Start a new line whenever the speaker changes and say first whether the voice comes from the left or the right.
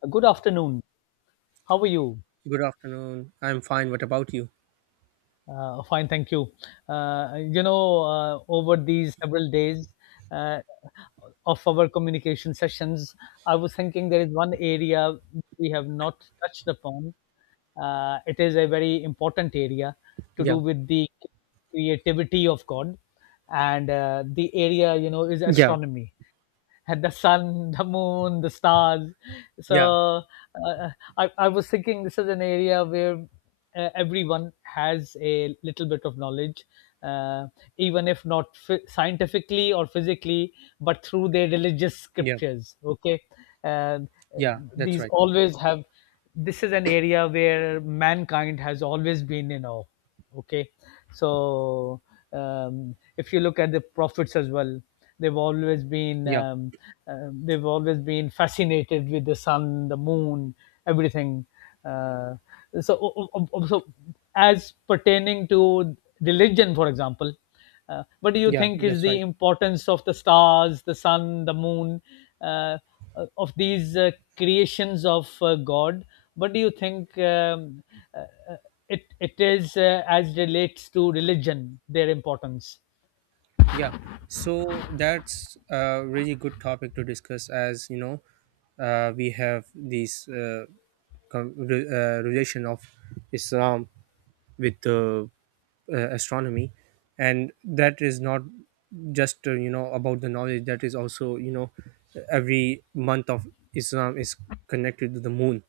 left: Good afternoon. How are you?
right: Good afternoon. I'm fine. What about you?
left: Fine, thank you. Over these several days uh, of our communication sessions, I was thinking there is one area we have not touched upon. It is a very important area to do
right: Yeah.
left: with the creativity of God, and the area is
right: Yeah.
left: astronomy, had the sun, the moon, the stars.
right: Yeah.
left: So uh, I was thinking this is an area where everyone has a little bit of knowledge, uh, even if not scientifically or physically, but through their religious
right: Yeah.
left: scriptures. Okay. And
right: Yeah. That's
left: these
right: right.
left: always have, this is an area where mankind has always been in awe. Okay. So if you look at the prophets as well, they've always been
right: Yeah.
left: um, they've always been fascinated with the sun, the moon, everything. uh, so so as pertaining to religion, for example, what do you
right: Yeah.
left: think is
right: That's
left: the
right: right.
left: importance of the stars, the sun, the moon, uh, of these creations of God? What do you think uh, it is, as relates to religion, their importance?
right: Yeah. So that's a really good topic to discuss, as you know, we have this relation of Islam with the astronomy, and that is not just you know about the knowledge. That is also, you know, every month of Islam is connected to the moon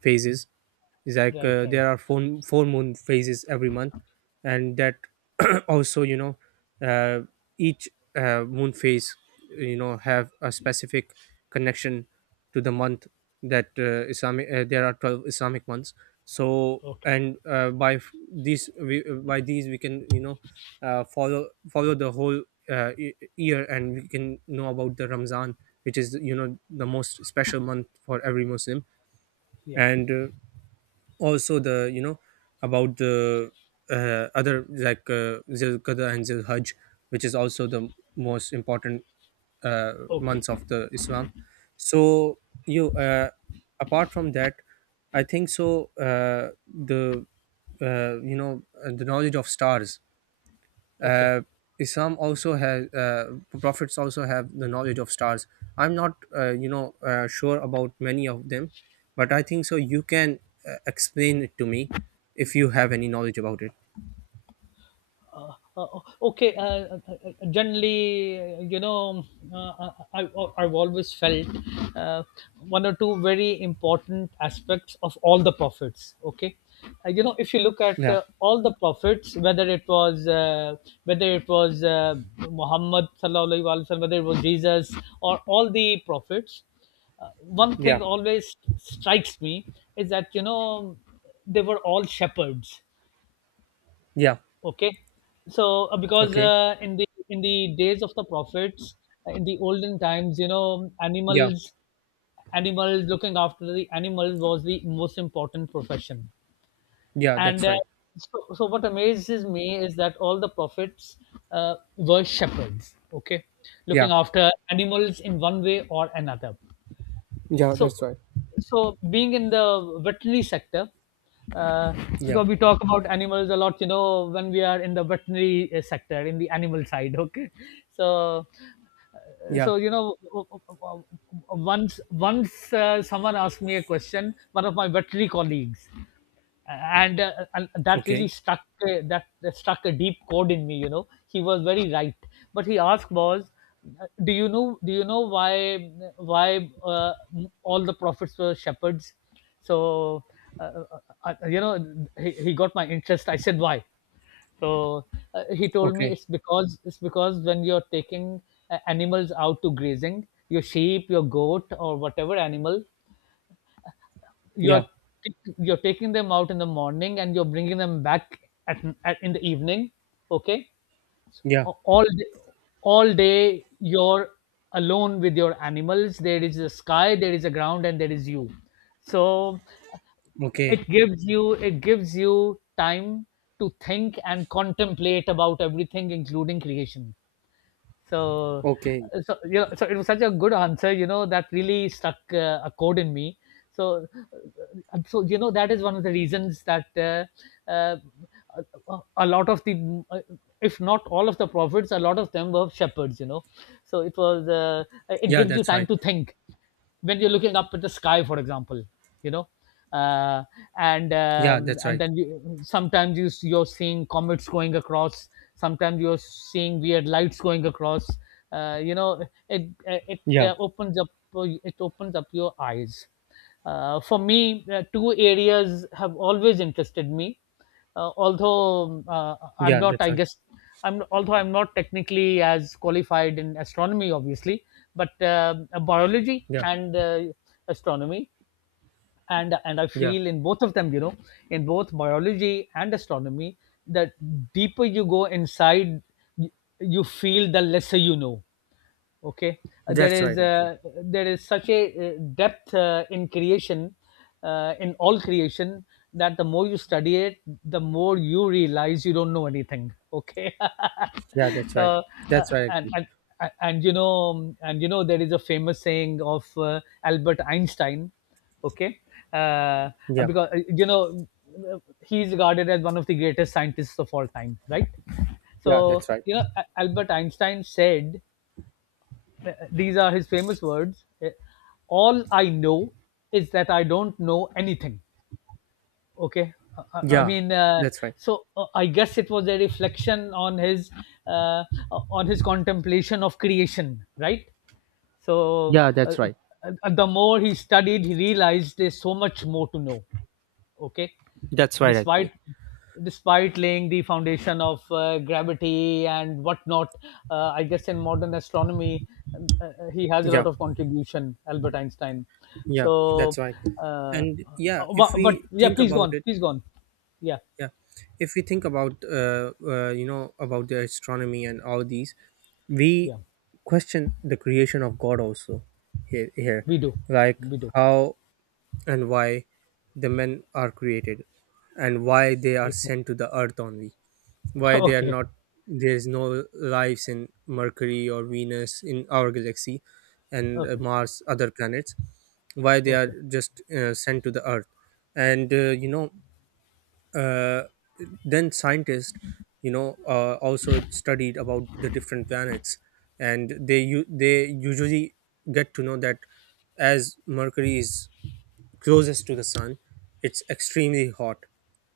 right: phases. It's like
left: Right, right.
right: there are four moon phases every month, and that also, you know, uh, each moon phase, you know, have a specific connection to the month. That islamic there are 12 Islamic months. So,
left: Okay.
right: and by these we can, you know, follow the whole year, and we can know about the Ramzan, which is, you know, the most special month for every Muslim.
left: Yeah.
right: And also the, you know, about the other, like Zilqada and Zilhajj, which is also the most important uh,
left: Okay.
right: months of the Islam. So you apart from that, I think so the the knowledge of stars,
left: Okay.
right: uh, Islam also has prophets also have the knowledge of stars. I'm not sure about many of them, but I think so. You can explain it to me if you have any knowledge about it.
left: Uh, uh, okay. Generally, uh, I've always felt uh, one or two very important aspects of all the prophets. Okay. If you look at
right: Yeah,
left: all the prophets, whether it was whether it was uh, Muhammad sallallahu alaihi wasallam, whether it was Jesus, or all the prophets, one
right: yeah,
left: thing always strikes me is that, they were all shepherds.
right: yeah.
left: Okay. So because,
right: Okay.
left: in the days of the prophets, in the olden times,
right: Yeah,
left: animals, looking after the animals, was the most important profession.
right: yeah.
left: And
right: That's right.
left: so what amazes me is that all the prophets were shepherds, okay,
right: Yeah,
left: looking after animals in one way or another.
right: yeah.
left: so
right: That's right.
left: so being in the veterinary sector, uh,
right: Yeah,
left: because we talk about animals a lot, you know, when we are in the veterinary sector, in the animal side, okay. So,
right: yeah.
left: so you know once someone asked me a question, one of my veterinary colleagues, and that really
right: Okay.
left: stuck, that struck a deep chord in me, you know. He was very right. But he asked was, do you know, why, why uh, all the prophets were shepherds? So he got my interest. I said why. So he told me,
right: Okay.
left: it's because, when you're taking animals out to grazing, your sheep, your goat, or whatever animal, you're
right: Yeah,
left: you're taking them out in the morning and you're bringing them back at, at in the evening. Okay.
right: yeah.
left: A- all day, all day you're alone with your animals. There is the sky, there is a ground, and there is you. So,
right: Okay.
left: it gives you time to think and contemplate about everything, including creation. So,
right: Okay.
left: so it was such a good answer, you know, that really stuck a chord in me So that is one of the reasons that a lot of the, uh, if not all of the prophets, a lot of them were shepherds, you know. So it was it
right: Yeah,
left: gives you
right: that's right.
left: time to think when you're looking up at the sky, for example, you know. uh, and
right: Yeah,
left: um,
right: that's
left: and
right: right.
left: then sometimes you're seeing comets going across, sometimes you're seeing weird lights going across, uh, you know it it
right: Yeah,
left: uh, opens up it opens up your eyes. For me, two areas have always interested me. Although I'm
right: yeah.
left: not,
right: That's
left: I
right: right.
left: guess, I'm although I'm not technically as qualified in astronomy, obviously, but biology
right: Yeah,
left: and astronomy, and I
right: yeah.
left: feel in both of them, you know, in both biology and astronomy, that deeper you go inside, you, you feel the lesser you know. Okay.
right: That's right. Actually.
left: There is such a depth in creation, in all creation, that the more you study it, the more you realize you don't know anything. Okay.
right: Yeah, that's right.
left: Uh,
right: That's right.
left: and,
right: Actually.
left: and and there is a famous saying of Albert Einstein. Okay. uh,
right: Yeah.
left: because, he's regarded as one of the greatest scientists of all time, right?
right: Yeah,
left: So,
right: that's right.
left: Albert Einstein said, these are his famous words. All I know is that I don't know anything. Okay. I
right: Yeah,
left: mean,
right: that's right.
left: so I guess it was a reflection on his, uh, on his contemplation of creation, right? So
right: Yeah, that's right.
left: the more he studied, he realized there's so much more to know. Okay.
right: That's right. Actually.
left: Despite despite laying the foundation of gravity and whatnot, I guess in modern astronomy he has a
right: Yeah.
left: lot of contribution, Albert Einstein.
right: Yeah,
left: So
right: that's right.
left: uh,
right: And yeah, if
left: but
right: we
left: yeah,
right: think
left: please go
right: about
left: on,
right: it,
left: please go on. Yeah.
right: yeah, if we think about you know about the astronomy and all these, we
left: Yeah,
right: question the creation of God also here,
left: we do,
right: like
left: we do.
right: how and why the men are created, and why they are sent to the earth only, why they are
left: Okay.
right: not, there is no lives in Mercury or Venus in our galaxy, and
left: Okay.
right: Mars, other planets. Why they are
left: Okay.
right: just sent to the earth? And you know uh, then scientists, you know, also studied about the different planets, and they usually get to know that as Mercury is closest to the sun, it's extremely hot,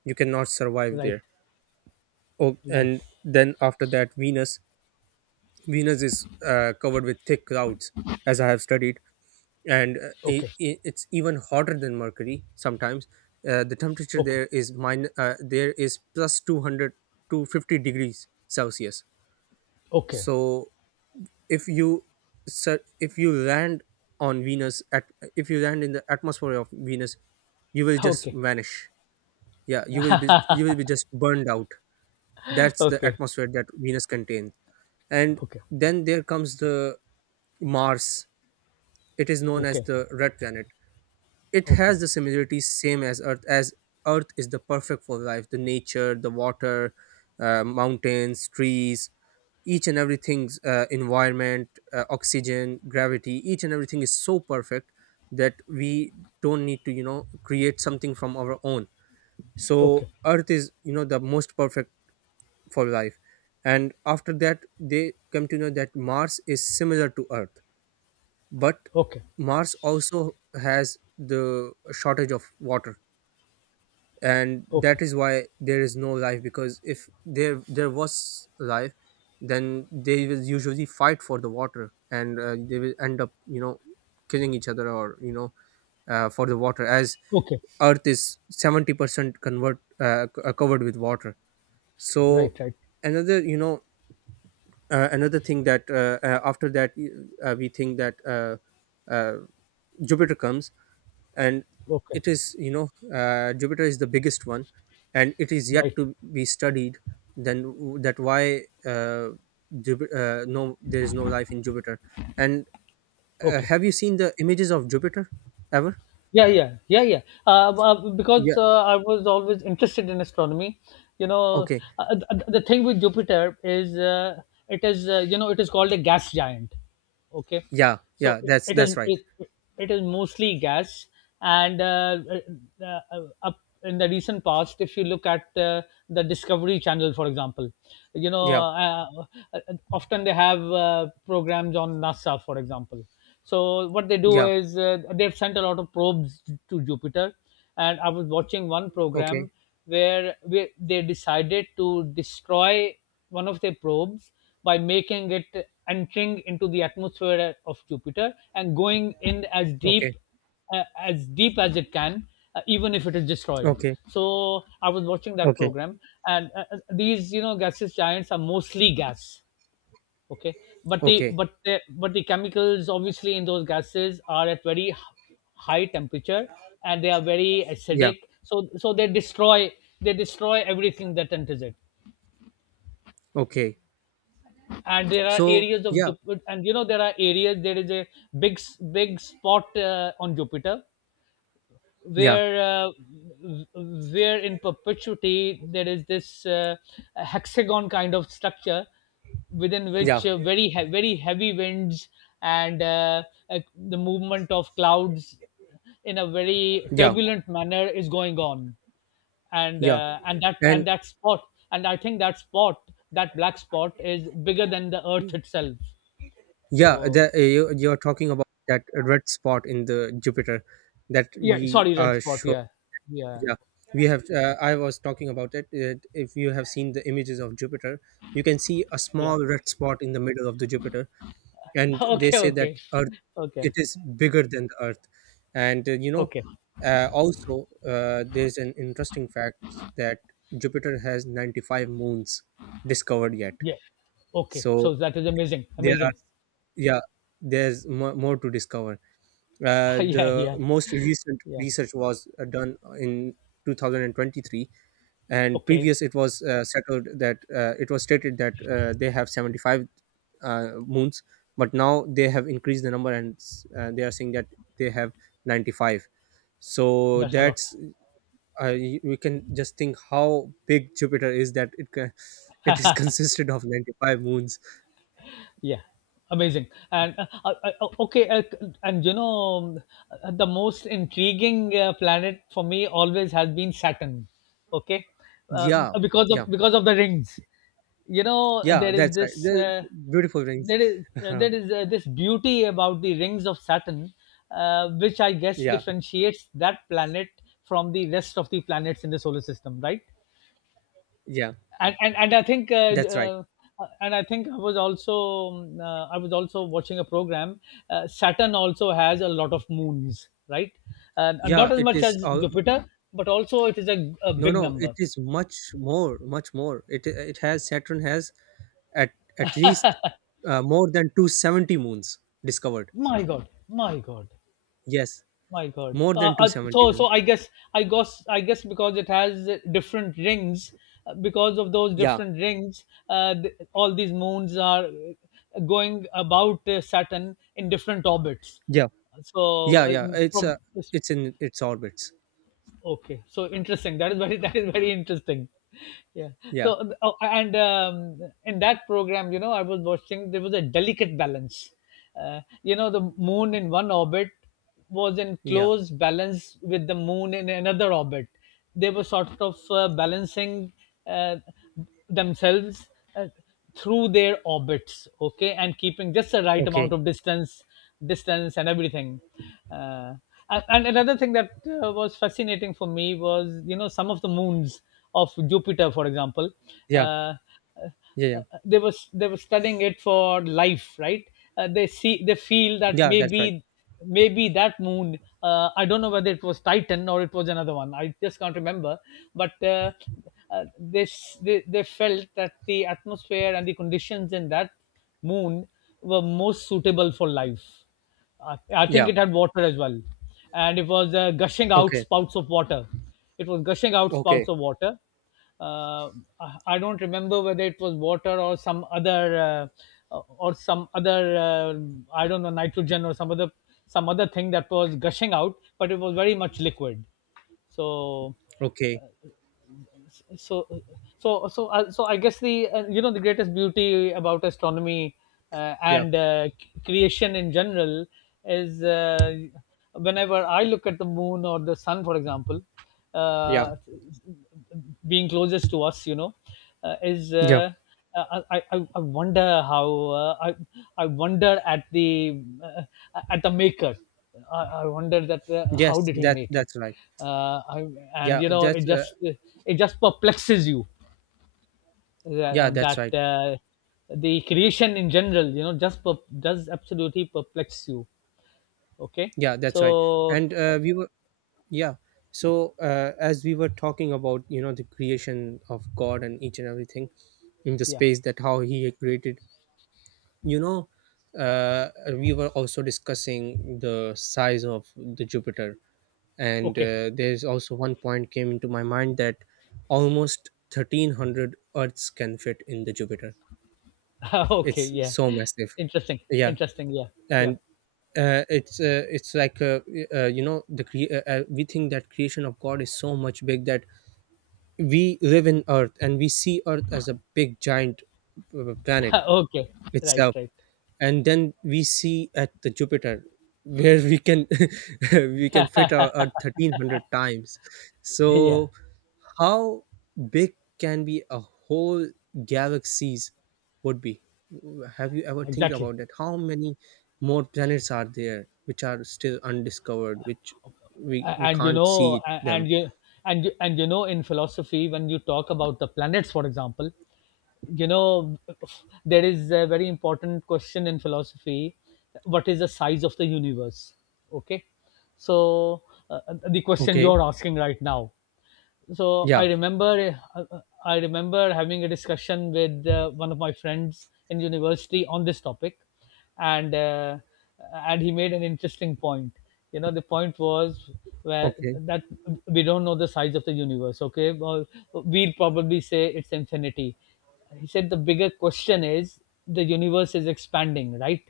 right: you cannot survive
left: Right,
right: there. Oh,
left: right.
right: and then after that, Venus. Venus is covered with thick clouds, as I have studied, and
left: Okay.
right: I it's even hotter than Mercury sometimes. The temperature
left: Okay.
right: there is plus 200 to 50 degrees Celsius.
left: Okay.
right: So if you, sir, if you land on Venus at if you land in the atmosphere of Venus, you will just
left: Okay.
right: vanish. Yeah, you will be just burned out. That's the
left: Okay.
right: atmosphere that Venus contains. And
left: Okay. Okay.
right: then there comes the Mars. It is known as
left: Okay.
right: the red planet. It
left: Okay.
right: has the
left: Okay.
right: similarities same as earth. As Earth is the perfect for life, the nature, the water, mountains, trees, each and everything's environment, oxygen, gravity, each and everything is so perfect that we don't need to, you know, create something from our own. So
left: Okay.
right: Earth is, you know, the most perfect for life. And after that, they come to know that Mars is similar to Earth, but
left: Okay.
right: Mars also has the shortage of water, and
left: Okay.
right: that is why there is no life. Because if there was life, then they will usually fight for the water, and they will end up, you know, killing each other, or you know for the water, as
left: Okay.
right: Earth is 70% covered with water. So
left: Right, right.
right: another, you know, another thing that after that we think that uh, Jupiter comes, and
left: Okay.
right: it is, you know, Jupiter is the biggest one, and it is yet
left: Right.
right: to be studied. Then w- that why Jupiter, no, there is no life in Jupiter. And
left: Okay.
right: have you seen the images of Jupiter ever?
left: Yeah, yeah, yeah, yeah.
right: Yeah.
left: Because I was always interested in astronomy. You know,
right: Okay.
left: the thing with Jupiter is, it is, it is called a gas giant. Okay,
right: Yeah,
left: so
right: yeah,
left: it
right: that's
left: it
right: that's
left: is
right: right.
left: it, it is mostly gas, and uh, up in the recent past, if you look at the Discovery Channel, for example, you know,
right: Yeah,
left: uh, often they have programs on NASA, for example. So what they do
right: yeah.
left: is, they've sent a lot of probes to Jupiter, and I was watching one
right: Okay,
left: program where they decided to destroy one of their probes by making it entering into the atmosphere of Jupiter and going in as
right: okay.
left: deep, as deep as it can, even if it is destroyed.
right: Okay,
left: So I was watching that
right: okay.
left: program, and these, you know, gaseous giants are mostly gas. Okay. But
right: Okay.
left: the chemicals, obviously, in those gases are at very high temperature, and they are very
right: Yeah.
left: acidic. So they destroy everything that enters it.
right: Okay.
left: And there are
right: So
left: areas of
right: yeah.
left: Jupiter, and you know there are areas. There is a big spot on Jupiter,
right: Yeah,
left: where uh, where in perpetuity there is this hexagon kind of structure, within
right: yeah,
left: which very heavy winds and, the movement of clouds in a very
right: yeah,
left: turbulent manner, is going on. And
right: yeah, and
left: and that spot, and I think that spot, that black spot, is bigger than the Earth itself.
right: yeah,
left: So
right: you're talking about that red spot in the Jupiter, that
left: yeah,
right: we
left: sorry, red
right: are
left: spot,
right: sure.
left: yeah. Yeah.
right: Yeah, we have. I was talking about it. If you have seen the images of Jupiter, you can see a
left: Yeah.
right: small red spot in the middle of the Jupiter, and they
left: Okay.
right: say that
left: Okay.
right: Earth, it
left: Okay.
right: is bigger than the Earth. And you know,
left: Okay.
right: also there's an interesting fact that Jupiter has 95 moons discovered yet.
left: Yeah. Okay.
right: So
left: So that is amazing.
right: there are,
left: Amazing.
right: yeah, there's more, more to discover.
left: Yeah.
right: The
left: Yeah.
right: most recent
left: Yeah.
right: research was done in 2023, and
left: Okay.
right: previous it was settled that it was stated that they have 75 moons, but now they have increased the number, and they are saying that they have 95. So
left: That's a lot.
right: that's we can just think how big Jupiter is, that it can, it is consisted of 95 moons.
left: Yeah. Amazing. And okay. And you know, the most intriguing planet for me always has been Saturn. Okay. Uh,
right: Yeah.
left: because of
right: Yeah.
left: because of the rings. You know,
right: Yeah, that's right. The beautiful rings.
left: there is, this beauty about the rings of Saturn, which I guess
right: Yeah,
left: differentiates that planet from the rest of the planets in the solar system, right?
right: yeah,
left: And I think,
right: that's right.
left: uh, I was also I was also watching a program. Saturn also has a lot of moons, right? And
right: Yeah,
left: not as
right: it
left: much
right: is.
left: as Jupiter, but also it is a
right: No,
left: big
right: no, it
left: number.
right: is much more, much more. It has Saturn has at at least more than 270 moons discovered.
left: My God. My God.
right: Yes,
left: My God.
right: more than two seventy
left: So
right: moons.
left: I guess because it has different rings, because of those
right: Yeah,
left: different rings, all these moons are going about Saturn in different orbits.
right: yeah,
left: So
right: yeah, yeah.
left: from
right: It's in its orbits.
left: okay, so interesting, that is very that is very interesting. Yeah.
right: Yeah,
left: So oh, and in that program, you know, I was watching, there was a delicate balance, you know, the moon in one orbit was in
right: yeah.
left: close balance with the moon in another orbit. They were sort of balancing uh, themselves uh, through their orbits, okay, and keeping just the right amount
right: Okay.
left: of distance and everything. uh, and another thing that was fascinating for me was, you know, some of the moons of Jupiter, for example,
right: Yeah,
left: uh,
right: yeah, yeah.
left: they were studying it for life, right? They feel that
right: Yeah, that's right.
left: maybe, that moon, I don't know whether it was Titan or it was another one, I just can't remember. But uh, they felt that the atmosphere and the conditions in that moon were most suitable for life. I think
right: Yeah.
left: it had water as well, and it was gushing out
right: Okay.
left: spouts of water. It was gushing out spouts
right: Okay.
left: of water. Uh, I don't remember whether it was water or some other I don't know, nitrogen or some other thing that was gushing out, but it was very much liquid. So
right: Okay.
left: so so I guess the the greatest beauty about astronomy,
right: Yeah.
left: and creation in general, is whenever I look at the moon or the sun, for example,
right: Yeah.
left: uh, being closest to us, you know is
right: Yeah.
left: I wonder how, uh, I, I wonder at the, at the maker. I wonder that, how
right: Yes,
left: did he
right: that
left: make it?
right: that's right.
left: uh, I, and
right: Yeah,
left: you know, it
right: that's uh,
left: just perplexes you, that,
right: yeah, that's right.
left: the creation in general, just does absolutely perplex you. Okay.
right: Yeah, that's right.
left: So,
right: And we were yeah. So as we were talking about, you know, the creation of God and each and everything in the
left: yeah.
right: space, that how He had created, you know, uh, we were also discussing the size of the Jupiter, and
left: Okay.
right: there's also one point came into my mind, that almost 1,300 Earths can fit in the Jupiter.
left: Okay,
right: It's
left: yeah.
right: so massive.
left: Interesting.
right: Yeah.
left: Interesting, yeah. Yeah.
right: And it's like you know, we think that creation of God is so much big, that we live in Earth, and we see Earth as a big giant planet
left: Okay. Right,
right: itself.
left: right.
right: And then we see at the Jupiter, where we can we can fit our 1300 times.
left: Yeah.
right: So how big can be a whole galaxies would be? Have you ever think
left: Exactly.
right: about that, how many more planets are there which are still undiscovered, which we
left: A-
right: we
left: and you
right: can't
left: know
right: see
left: a-
right: them?
left: and you in philosophy, when you talk about the planets, for example, you know there is a very important question in philosophy: what is the size of the universe? Okay. So, the question
right: Okay.
left: you're asking right now. so
right: Yeah.
left: i remember uh, i remember having a discussion with, one of my friends in university on this topic, and uh, and he made an interesting point. You know, the point was, where
right: Okay.
left: that we don't know the size of the universe. Okay, well, we'll probably say it's infinity. He said the bigger question is, the universe is expanding, right?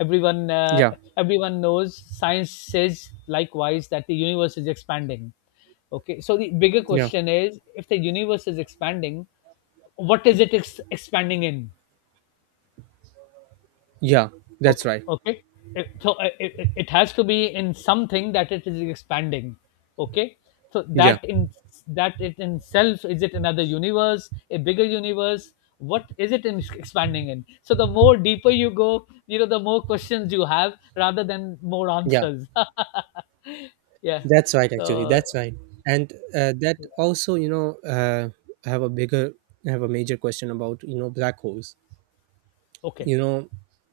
left: everyone uh,
right: Yeah.
left: Everyone knows, science says likewise, that the universe is expanding. Okay, so the bigger
right: Yeah.
left: question is, if the universe is expanding, what is it expanding in?
right: Yeah. That's
left: Okay,
right: right.
left: okay. It has to be in something that it is expanding. Okay, so
right: Yeah.
left: that in, that it in self, is it another universe, a bigger universe? What is it in expanding in? So the more deeper you go, the more questions you have rather than more
right: Yeah.
left: answers. Yeah.
right: That's right, actually.
left: So.
right: That's right. And that also, you know, I have a bigger, I have a major question about, you know, black holes.
left: Okay,
right: You know,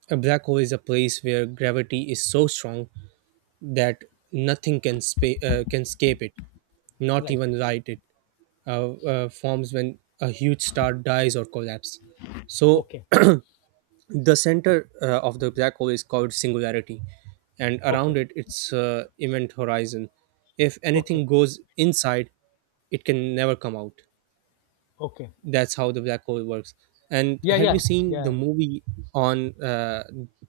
right: a black hole is a place where gravity is so strong that nothing can can escape it, not
left: right.
right: even light. It forms when a huge star dies or collapses. So
left: Okay,
right: the center of the black hole is called singularity, and around
left: okay,
right: it, it's event horizon. If
left: okay,
right: anything goes inside, it can never come out.
left: okay.
right: That's how the black hole works. And
left: Yeah,
right: have
left: yeah,
right: you seen the
left: yeah.
right: movie on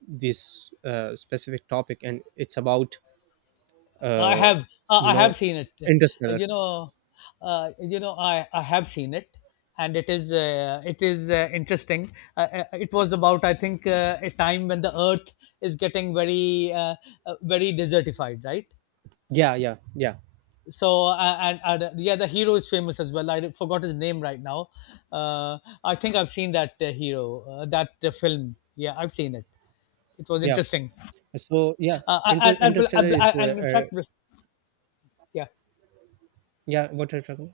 right: this specific topic, and it's about
left: i
right: uh,
left: have uh,
right: you
left: i
right: know,
left: have seen it. Uh,
right: Interstellar?
left: you know I have seen it, and it is, interesting. It was about, I think, a time when the earth is getting very desertified, right?
right: Yeah, yeah, yeah,
left: So and yeah, the hero is famous as well. I forgot his name right now. uh, I think I've seen that, hero that film. Yeah, I've seen it. It was
right: yeah.
left: interesting.
right: So yeah,
left: uh, and,
right: Interstellar
left: and,
right: is
left: and in fact, yeah,
right: yeah, what are you talking?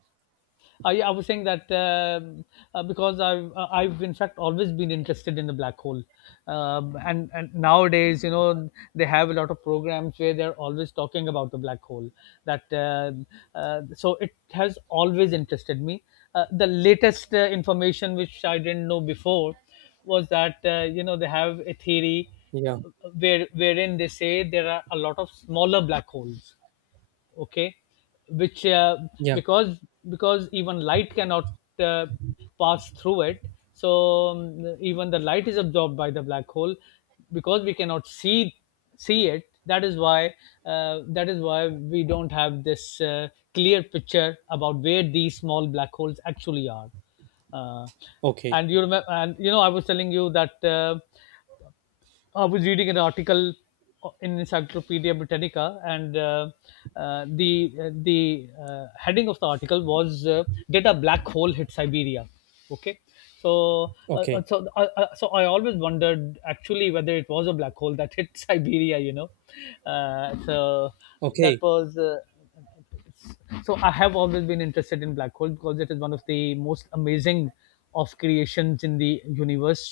left: I was saying that, because I've in fact always been interested in the black hole, and nowadays, you know they have a lot of programs where they're always talking about the black hole. That So it has always interested me. The latest information, which I didn't know before, was that, they have a theory
right: Yeah,
left: uh, wherein they say there are a lot of smaller black holes. Okay, which
right: yeah.
left: because, even light cannot uh, pass through it. So, even the light is absorbed by the black hole. Because we cannot see it, that is why we don't have this, clear picture about where these small black holes actually are. uh,
right: Okay,
left: and you remember, and you know, I was telling you that, I was reading an article in Encyclopedia Britannica, and, the heading of the article was, "Did a black hole hit Siberia?" Okay,
right: okay.
left: so I always wondered actually whether it was a black hole that hit Siberia. You know, so that
right: Okay,
left: was. So I have always been interested in black hole, because it is one of the most amazing of creations in the universe.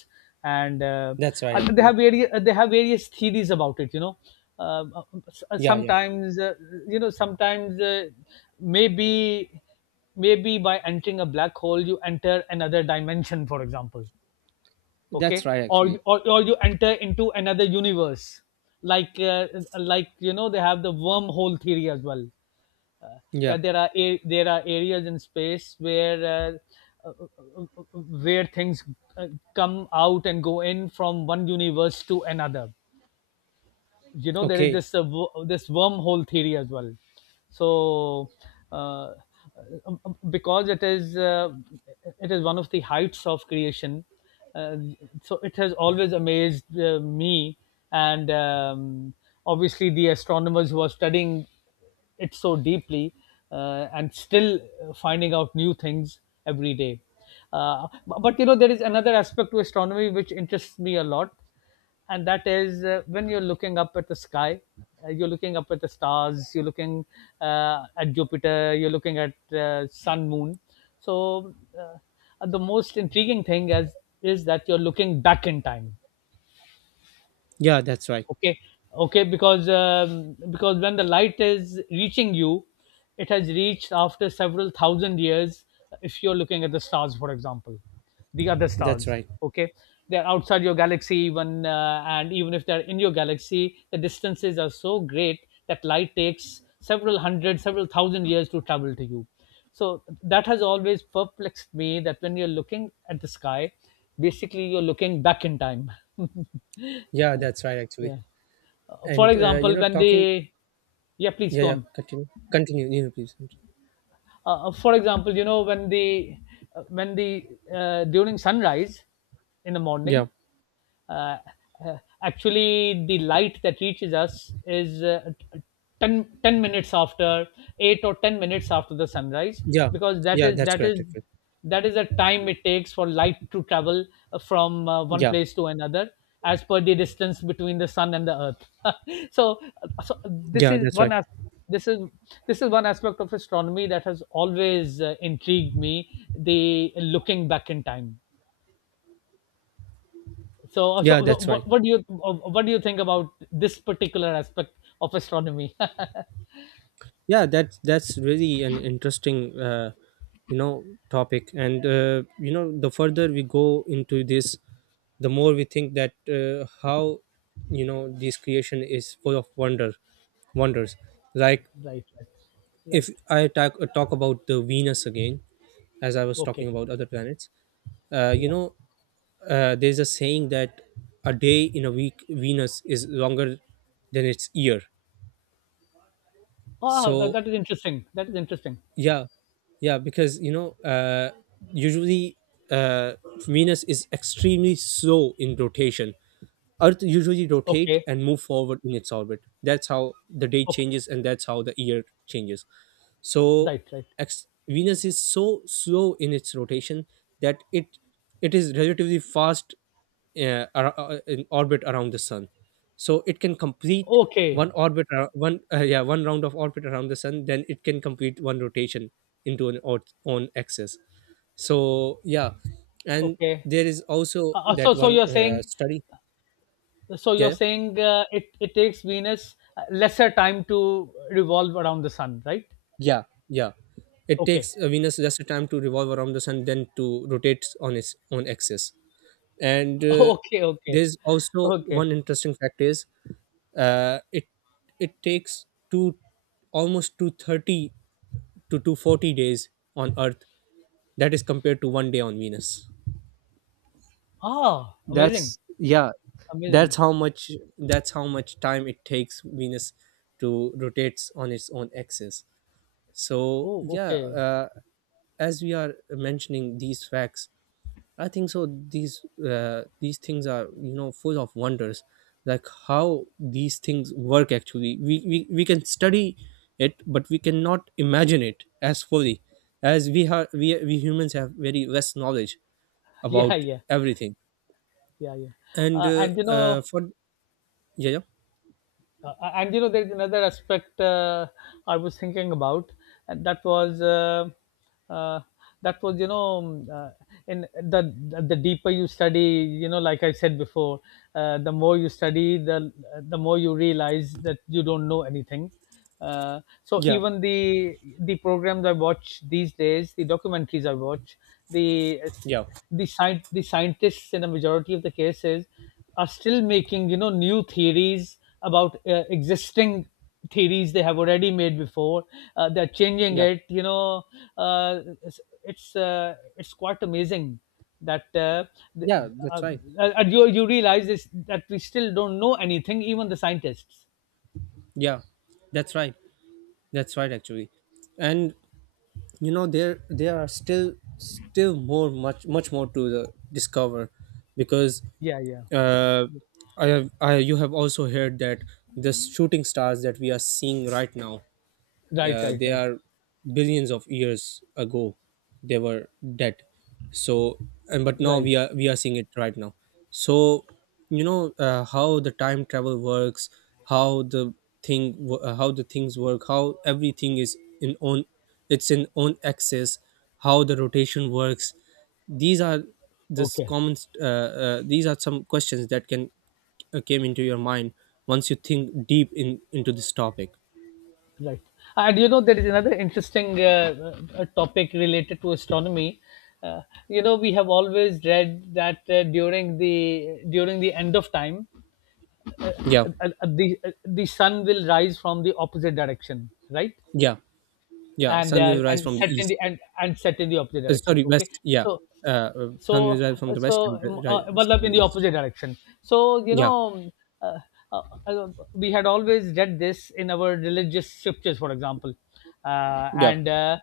left: And
right: that's right,
left: uh, they
right: actually.
left: have various uh, they have various theories about it, you know. uh, uh, um, s- uh,
right: Yeah, yeah.
left: sometimes uh, sometimes, maybe maybe by entering a black hole you enter another dimension, for example.
right: That's
left: Okay,
right: right, actually.
left: or you enter into another universe, like, like, you know, they have the wormhole theory as well. uh,
right: Yeah.
left: that there are, there are areas in space uh, uh, uh, where things, uh, come out and go in from one universe to another. You know, there is
right: Okay.
left: this, this wormhole theory as well. So uh, because it is, it is one of the heights of creation. uh, so it has always amazed, me, and, obviously the astronomers who are studying it so deeply, and still finding out new things every day. But there is another aspect to astronomy which interests me a lot, and that is, when you're looking up at the sky, you're looking up at the stars, you're looking, at Jupiter, you're looking at, sun, moon. So uh, the most intriguing thing, as is that you're looking back in time.
right: Yeah, that's right.
left: Okay, okay, because, when the light is reaching you, it has reached after several thousand years, if you're looking at the stars, for example, the other
right: That's
left: stars.
right: right.
left: Okay, they're outside your galaxy even, and even if they're in your galaxy, the distances are so great that light takes several hundred, several thousand years to travel to you. So that has always perplexed me, that when you're looking at the sky, basically you're looking back in time.
right: Yeah, that's right, actually.
left: Yeah. For
right: And you
left: example,
right: know,
left: when
right: talking.
left: the yeah, please
right: Yeah,
left: go
right: yeah,
left: on.
right: continue. Continue, you know, please.
left: For example, you know, when the during sunrise in the
right: Yeah.
left: morning, uh, uh, actually the light that reaches us is, 10, ten minutes after 8 or 10 minutes after the sunrise,
right: Yeah.
left: because
right: Yeah, that's correct, actually.
left: that is the time it takes for light to travel, from, one
right: Yeah.
left: place to another, as per the distance between the sun and the earth. so uh, so this
right: Yeah,
left: is
right: that's right.
left: one as this is this is one aspect of astronomy that has always, intrigued me, the looking back in time. so, so
right: Yeah,
left: so
right: that's right.
left: what do you think about this particular aspect of astronomy?
right: Yeah, that's really an interesting you know, topic. And you know, the further we go into this, the more we think that how, you know, this creation is full of wonders. Like,
left: Right, right,
right: if
left: right.
right: I talk about the Venus again, as I was talking
left: Okay,
right: about other planets, you
left: yeah.
right: know, there's a saying that a day in a week Venus is longer than its year.
left: Ah, that,
right: So
left: that is interesting. That is interesting.
right: yeah, yeah, because, you know, usually, uh Venus is extremely slow in rotation. Earth usually rotate
left: Okay,
right: and move forward in its orbit. That's how the day
left: okay.
right: changes and that's how the year changes. So,
left: Right, right.
right: Venus is so slow in its rotation, that it is relatively fast, in orbit around the sun. So it can complete
left: Okay,
right: one yeah, one round of orbit around the sun, then it can complete one rotation into an own axis. So yeah. And
left: okay.
right: there is also that
left: So,
right: one study.
left: so
right: Yeah,
left: you're
right: yeah,
left: saying, it takes Venus, lesser time to revolve around the sun, right?
right: yeah, yeah. It
left: Okay,
right: takes Venus less time to revolve around the sun than to rotate on its own axis. And
left: okay, okay,
right: there's also
left: okay.
right: one interesting fact, is uh, it it takes two, almost 230 to 240 days on earth, that is compared to one day on Venus.
left: Ah, amazing,
right: That's, yeah,
left: amazing.
right: that's how much, that's how much time it takes Venus to rotates on its own axis. So
left: Oh,
right: yeah.
left: okay.
right: Uh, as we are mentioning these facts, I think so. These things are, you know, full of wonders, like how these things work. Actually, we can study it, but we cannot imagine it as fully as we have. We humans have very less knowledge
left: Yeah,
right: about
left: yeah.
right: everything.
left: Yeah, yeah.
right: And
left: uh, and you know
right: for yeah, yeah,
left: and you know, there's another aspect, I was thinking about, and that was, uh, you know, in the deeper you study, you know, like I said before, the more you study, the more you realize that you don't know anything. So
right: yeah,
left: even the programs I watch these days, the documentaries I watch, the
right: yeah.
left: the scientists, in a majority of the cases, are still making, you know, new theories about, existing theories they have already made before. They're changing
right: Yeah.
left: it, you know. uh, it's it's quite amazing that, the-
right: Yeah. That's
left: uh,
right: right.
left: you realize this, that we still don't know anything, even the scientists.
right: Yeah, that's right. That's right. Actually, and you know there are still more, much much more to the discover. Because
left: Yeah, yeah.
right: uh, I have I you have also heard that the shooting stars that we are seeing right now,
left: Right, right,
right: they
left: right,
right: are billions of years ago they were dead. So, and but now
left: right.
right: we are seeing it right now. So you know how the time travel works, how how the things work, how everything is in own, it's in own axis, how the rotation works, these are this
left: Okay.
right: common these are some questions that can came into your mind once you think deep in into this topic.
left: Right. And you know, there is another interesting, topic related to astronomy. Uh, you know, we have always read that, during the end of time,
right: Yeah.
left: the sun will rise from the opposite direction, right?
right: Yeah. Yeah,
left: And
right: sun
left: uh,
right: will rise
left: and
right: from the
left: set in
right: east.
left: the and, and set in the opposite direction.
right: Sorry,
left: Okay,
right: west. Yeah,
left: so
right: sun will
left: so
right: rise from the
left: so
right: west and
left: um, uh,
right: rise
left: matlab
right: from
left: in
right: the
left: the
right: east.
left: opposite direction. so you
right: Yeah,
left: know um, uh, uh, uh, we had always read this in our religious scriptures, for example, uh,
right: yeah,
left: and uh,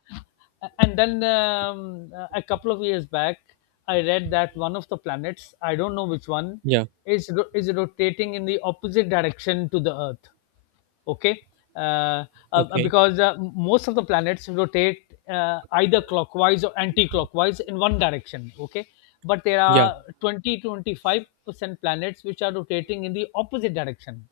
left: and then, a couple of years back, I read that one of the planets — I don't know which one —
right: yeah.
left: is rotating in the opposite direction to the earth. Okay, uh,
right: Okay,
left: because, most of the planets rotate, either clockwise or anti-clockwise in one direction. Okay, but there
right: yeah,
left: are 20 to 25% planets which are rotating in the opposite direction.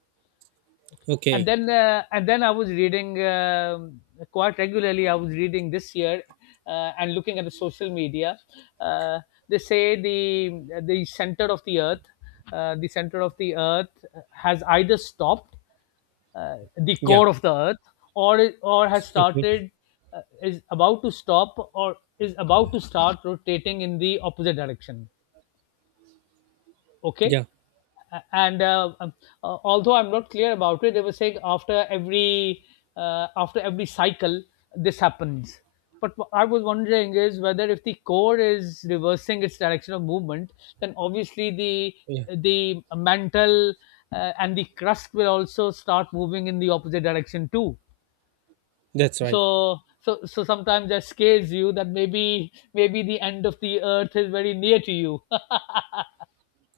left: Okay.
right: okay,
left: And then I was reading, quite regularly I was reading this year, and looking at the social media, uh, they say the center of the earth, uh, the center of the earth has either stopped, the
right: yeah,
left: core of the earth, or has
right: okay,
left: started, is about to stop or is about to start rotating in the opposite direction. Okay.
right: yeah,
left: A- and Although I'm not clear about it, they were saying after every, cycle this happens. But what I was wondering is whether, if the core is reversing its direction of movement, then obviously
right: yeah.
left: the mantle, and the crust will also start moving in the opposite direction too.
right: That's right.
left: So sometimes that scares you, that maybe the end of the earth is very near to you.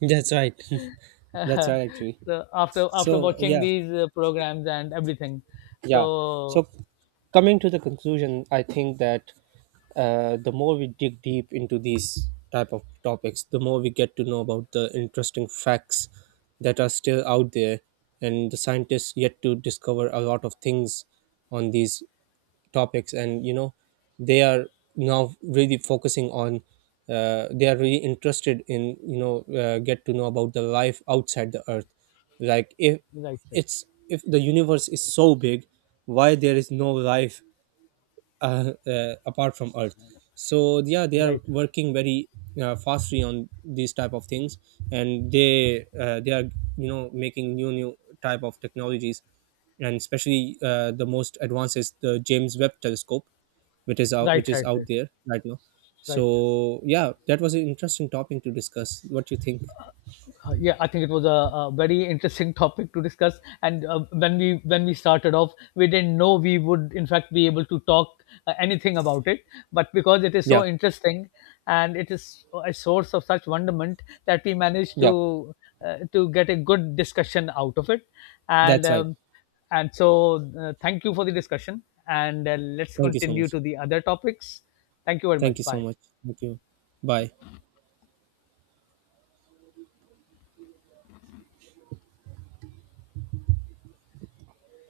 right: That's right. That's right. Actually,
left: So after
right: so
left: watching
right: yeah.
left: these, programs and everything.
right: Yeah.
left: So.
right: So, coming to the conclusion, I think that the more we dig deep into these type of topics, the more we get to know about the interesting facts that are still out there, and the scientists yet to discover a lot of things on these topics. And you know, they are now really focusing on they are really interested in, you know, get to know about the life outside the earth. Like, if
left: Right, right,
right: it's if the universe is so big, why there is no life apart from earth? So yeah, they are
left: right,
right: working very fastly on these type of things, and they are, you know, making new type of technologies. And especially the most advanced is the James Webb telescope,
left: right,
right: which is
left: right,
right: out
left: right,
right: there right now.
left: right.
right: So yeah, that was an interesting topic to discuss. What do you think?
left: Yeah, I think it was a very interesting topic to discuss, and when we started off, we didn't know we would in fact be able to talk, anything about it, but because it is
right: Yeah.
left: so interesting and it is a source of such wonderment that we managed
right: Yeah,
left: to, get a good discussion out of it. and
right: that's right.
left: um, and so uh, thank you for the discussion, and let's
right: Thank you so
left: continue
right: much.
left: to the other topics. Thank you very much.
right: Thank you so
left: Bye.
right: much. Thank you. Bye.